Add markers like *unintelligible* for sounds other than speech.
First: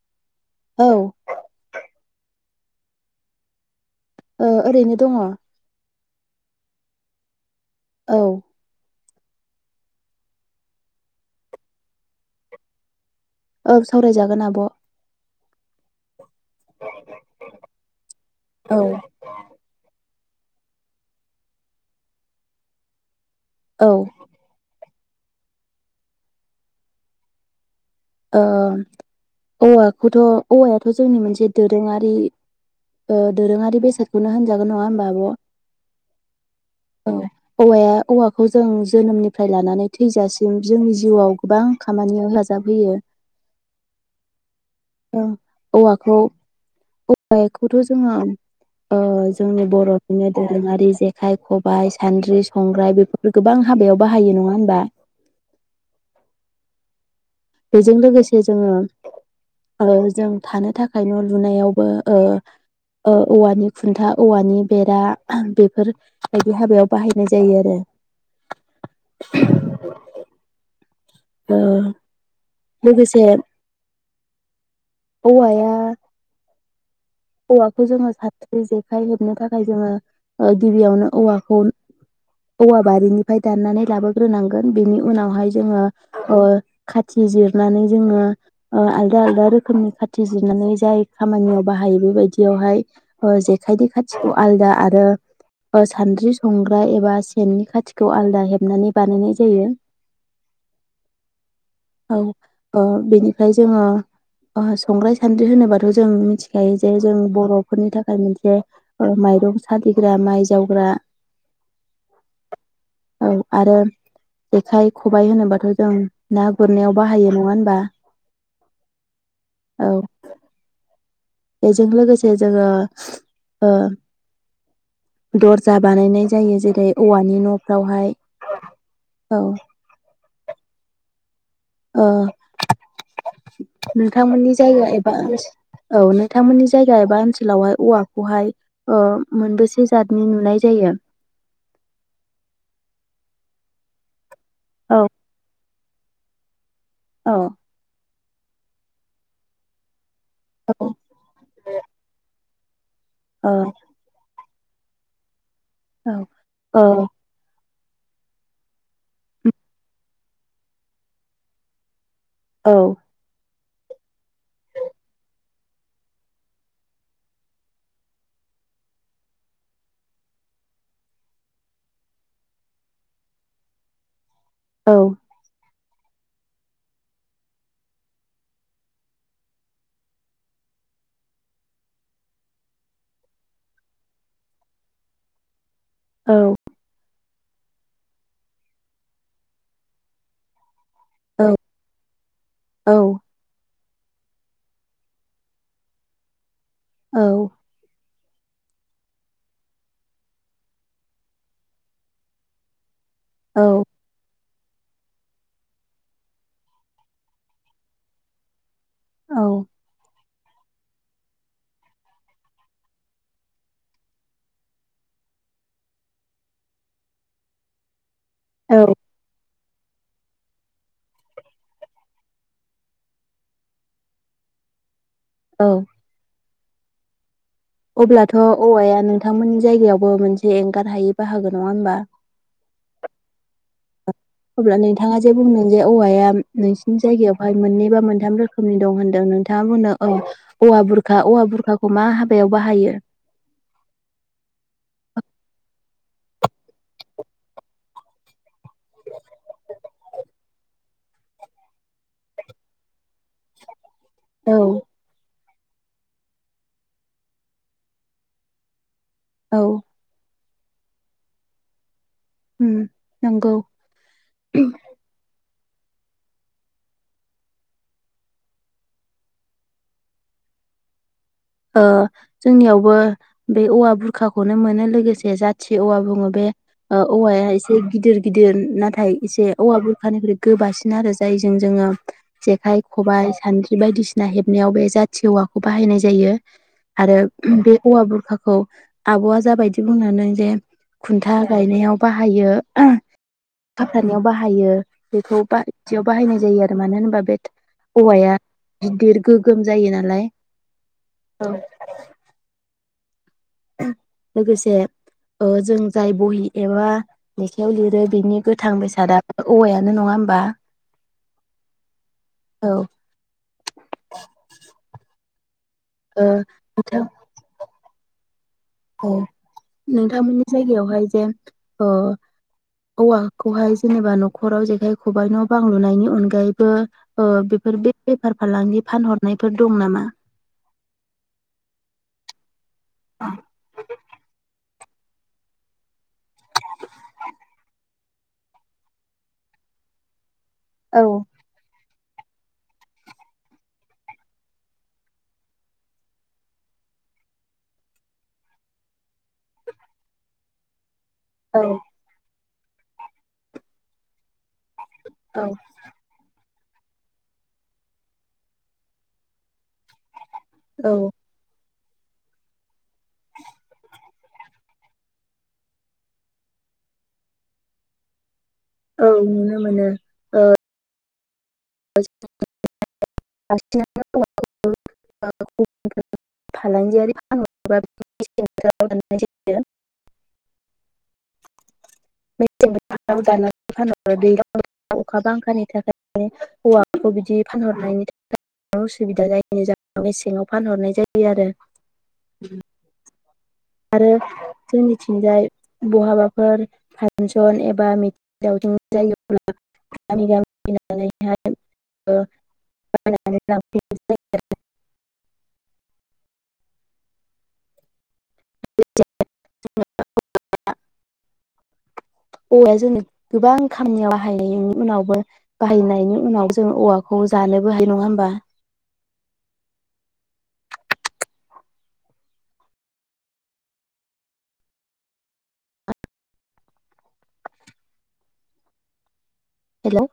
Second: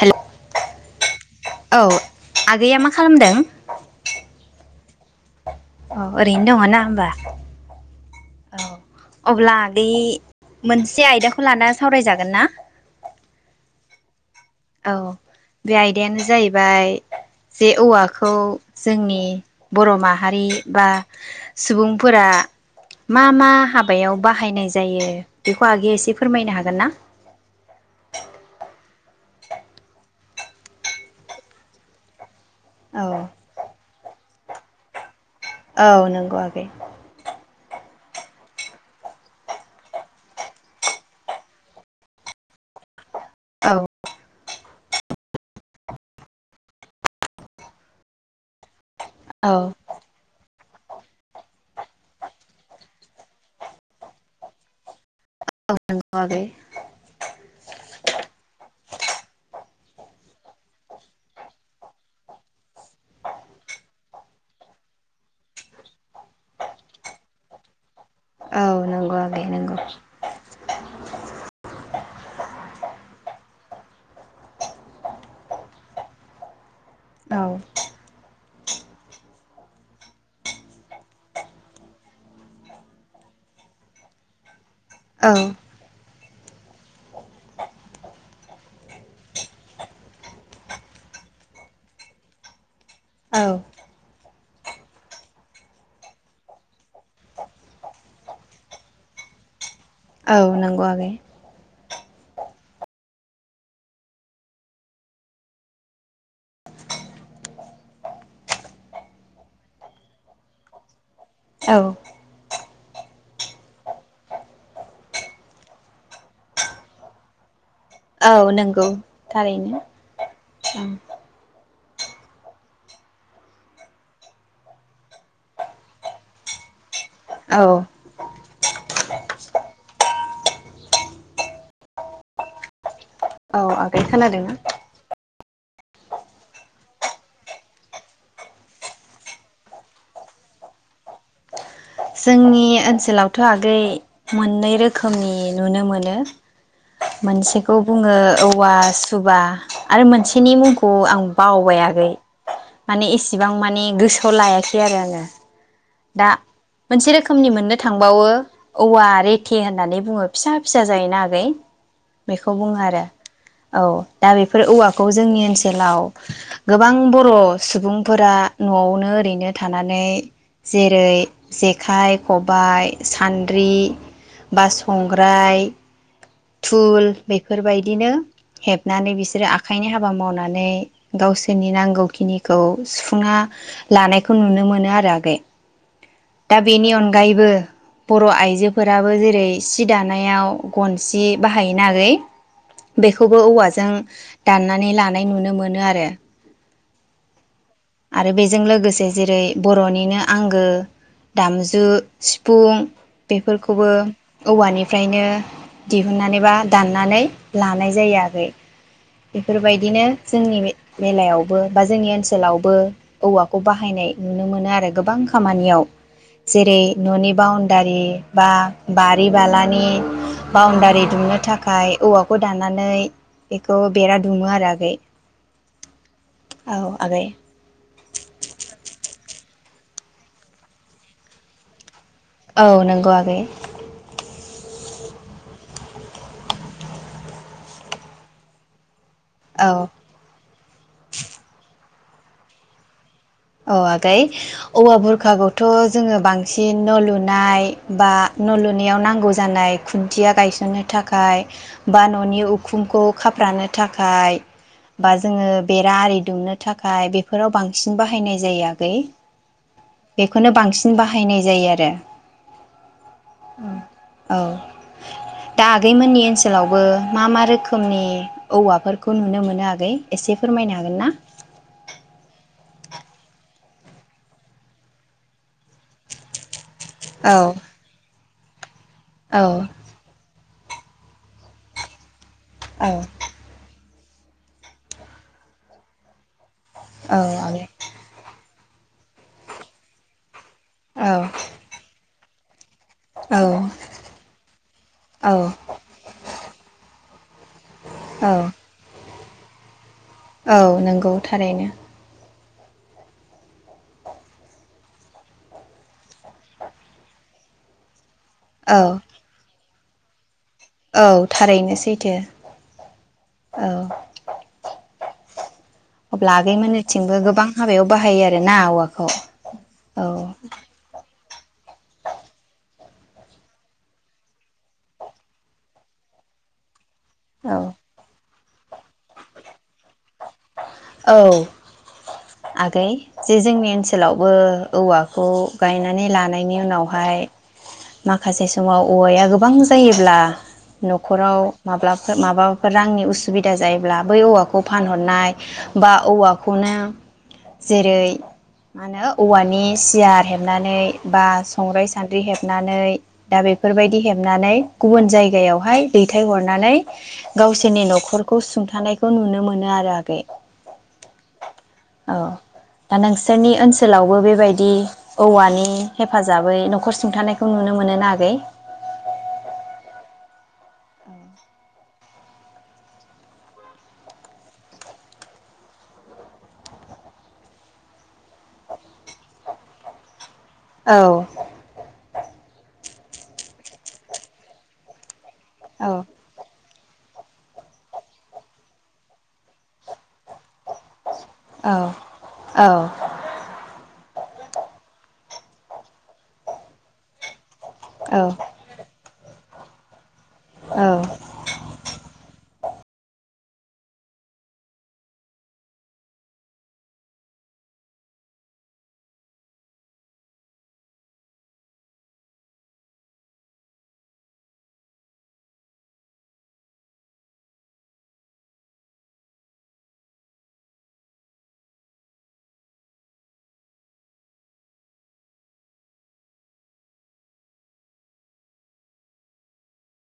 हेल' औ औ आगैया मा खालामदों ओ ओरैनो दङ औ ओरैनो दङ ना होमबा औ अब्ला आगै मोनसे आयदाखौ लाना सावरायजागोन ना औ सावराय जा गोन आब' औ बे आयदायानो जाहै बाय जे औवा खौ जोंनि बर'माहा हारि बा सुबुंफोरा मा मा औ ओ हाबायाव बाहायनाय जायो बेखौ आगैया एसे फोरमायनो हागोन ना औवाखौथ' औवायाथ' जोंनि मोनसे दोरोङारि औ ओ दोरोङारि बेसाद खौनो होनजागोन नङा होमबा आब' औ नंगौ आगै औवाया औवाखौ जों जोनोमनिफ्राय लानानै थैजासिम जोंनि जिउआव गोबां खामानियाव हेफाजाब होयो औ ओ औवाखौ औवाखौथ' जोङो ओ औ जोंनि बर'‌निनो दो रोङि जेखाइ खबाइ सान्द्रि संग्राय बेफोरफोरखौ गोबां हाबायाव बाहायो नङा होमबा औ नोंगौ आगै आरो जों थानो थाखाय न' लुनायावबो ओ -ओ औवानि खुन्था औवानि बेरा बेफोरबायदि हाबायाव बाहायनाय जायो आरो नंगो आगै नंगौ औ लोगोसे औवाया औ औवाखौ जोङो साथ्रि जेखाइ हेबनो थाखाय जोङो ओ गिबियावनो औवाखौ औवा बारिनिफ्राय दाननानै लाबोग्रोनांगोन बेनि औ उनावहाय जोङो ओ खाथि जिरनानै जोङो ओ आलदा आलदा रोखोमनि खाथि जिरनानै जाय खामानियाव बाहायो बेफोर बायदियावहाय ओ औ जेखायनि खाथिखौ आलदा आरो ओ सानद्रि संग्रा एबा सेननि खाथिखौ आलदा हेबनानै बानायनाय जायो औ नंगौ आगै औ ओ बेनिफ्राय जोङो ओ संग्राय सानद्रि होनोबाथ' जों मिथिखायो जे जों बर'फोरनि थाखाय मोनसे ओ माइरं सालिग्रा माइ जावग्रा औ औ आरो जेखाइ खबाइ होनोबाथ' जों ना गुरनायाव बाहायो नङा होनबा औ नंगौ थारैनो औ ओं बेजों लोगोसे जोङो ओ दर्जा बानायनाय जायो जेरै औवानि औ न'फ्रावहाय औ ओ औ आगै खोनादोंना नोंथांमोननि जायगा एबा ओन औ नोंथांमोननि जायगा एबा ओनसोलावहाय औवाखौहाय ओ मोनबेसे जातनि नुनाय जायो जोंनि ओनसोलावथ' आगै मोननै औ रोखोमनि नुनो मोनो औ मोनसेखौ बुङो औवा सुबा आरो मोन सेनि औ मुंखौ आं बावबाय आगै माने एसेबां औ माने गोसोआव लाया खै आरो आङो दा औ मोनसे रोखोमनि मोननो थांबावो औवा रेथे होननानै बुङो फिसा फिसा जायोना आगै बेखौ औ बुङो आरो औ दा बेफोर औवाखौ जोंनि ओनसोलाव गोबां बर' सुबुंफोरा न'आवनो ओरैनो थानानै जेरै जेखाइ खबाइ सान्द्रि बा औ संग्राय तुल बेफोरबायदिनो हेबनानै बिसोरो आखाइनि हाबा मावनानै गावसोरनि नांगौखिनिखौ सुफुंना लानायखौ नुनो मोनो आरो आगै औ दा बेनि अनगायै अनगायबो बर' आइजोफोराबो जेरै सि दानायाव गनसि बाहायो ना आगै बेखौबो औवाजों दाननानै लानाय नुनो मोनो आरो औ आरो बेजों लोगोसे जेरै बर'निनो आंगो दामजु सिफुं औ बेफोरखौबो औवानिफ्रायनो दिहुनन्नानै बा दाननानै लानाय जायो आगै औ बेफोरबायदिनो जोंनि बेलायावबो बा जोंनि ओनसोलावबो औवाखौ बाहायनाय नुनो मोनो आरो गोबां खामानियाव जेरै न'नि बाउनडारि बा औ बारि बालानि बाउणडारि दुमनो थाखाय औवाखौ दानानै खौ बेरा दुमो आरो आगै औ औ आगै अब्लाथ' औवाया नोंथांमोननि जायगायावबो मोनसे एंगार हायि बाहागो नङा होमबा औ नंगौ आगै अब्ला नोंथाङा जे बुंदों जे औवाया नोंसिनि जायगायावहाय मोननै बा मोनथाम रोखोमनि दं होनदों नोंथाङा औ औआ बुरखा औआ बुरखाखौ हमा हाबायाव बाहायो औ आगै औवा बुरखाखौथ' जोङो बांसिन न' लुनाय बा न'लुनायाव नांगौ जानाय खुन्थिया गायसननो थाखाय बा न'नि उखुमखौ खाफ्रानो थाखाय औ बा जोङो बेरा आरि दुमनो थाखाय बेफोराव बांसिन बाहाय बाहायनाय जायो आगै औ बेखौनो बांसिन बाहायनाय जायो आरो उम नंगौ औ दा आगैमोननि ओनसोलावबो मा मा रोखोमनि औवाफोरखौ नुनो मोनो आगै एसे फोरमायनो हागोन ना ओ जोंनियावबो बे औवा बुरखाखौनो मोनो लोगोसे जाथि औवा बुङो बे। औ औवाया एसे गिदिर गिदिर ना थाइ औ इसे औवा बुरखानिफ्राय गोबासिन आरो जायजों जोङो। जेखाइ औ खबाइ सानदि बायदिसिना हेबनायाव बे जाथि औवाखौ बाहायनाय जायो। आरो औ आगै बे औवा बुरखाखौ। खौ आब'आ जाबायदि बुंनानै जे खुन्था गायनायाव बाहायो औ *unintelligible* बाहायो औ बेखौदियाव बाहायनाय जायो। आरो मानो होनोबा बे औ औवाया गिदिर गोगोम जायो ना औ नंगौ थारैनो लोगोसे ओ जों जाय बहि एबा लेखायाव लिरो। बिनि गोथां औ बेसादा औवाया नो नङा होमबा औ थारैनो सैथो औ औ ओ अब्ला नोंथां आगैमोनथिंबो गोबां हाबायाव बाहाय आरो औ नोंथांमोननि जायगायावहाय जे अ औवाखौहाय जेनेबा न'खराव जेखाइ खबाइ न' बांलुनायनि अनगायैबो अ बेफोर औ बेफार फालांगि फानहरनायफोर दं नामा? औ आगै जे जोंनि ओनसोलावबो औवाखौ गायनानै लानायनि उनावहाय माखासे समाव औवाया गोबां जायोब्ला औ न'खराव माब्लाबा माबाफोर रांनि उसुबिदा जायोब्ला बै औवाखौ फानहरनाय। बा औवाखौनो जेरै मा होनो औवानि सियार हेबनानै बा औ संग्राइ सान्द्रि हेब हेबनानै दा बेफोरबायदि हेबनानै गुबुन औ जायगायावहाय दैथायहरनो नानै गावसिनि न'खरखौ सुंथानायखौ नुनो मोनो आरो आगै। औ औ दा नोंसोरनि ओनसोलावबो बेबायदि औवानि हेफाजाबै न'खर सुंथानायखौ नुनो मोनो ना आगै? औ नुनो मोनो ओ *inaudible* औ *inaudible* अखा बांखानि औ थाखायनो औवा खौ बिदि फानहरनायनि *inaudible* उसुबिदा जाय नि जाहाव मेसेङाव फानहरनाय जाय आव आव रो जोंनिथिंजाय बहाबाफोर फानसन एब बा औ मेथिं दावथिं जायो *inaudible* गामि औ गामि *inaudible* *inaudible* *inaudible* औवाया जोंनि गोबां खामानियाव बाहायनायनि उनावबो बाहायनायनि उनाव जों औवाखौ जानोबो हायो। नङा होमबा? हेलौ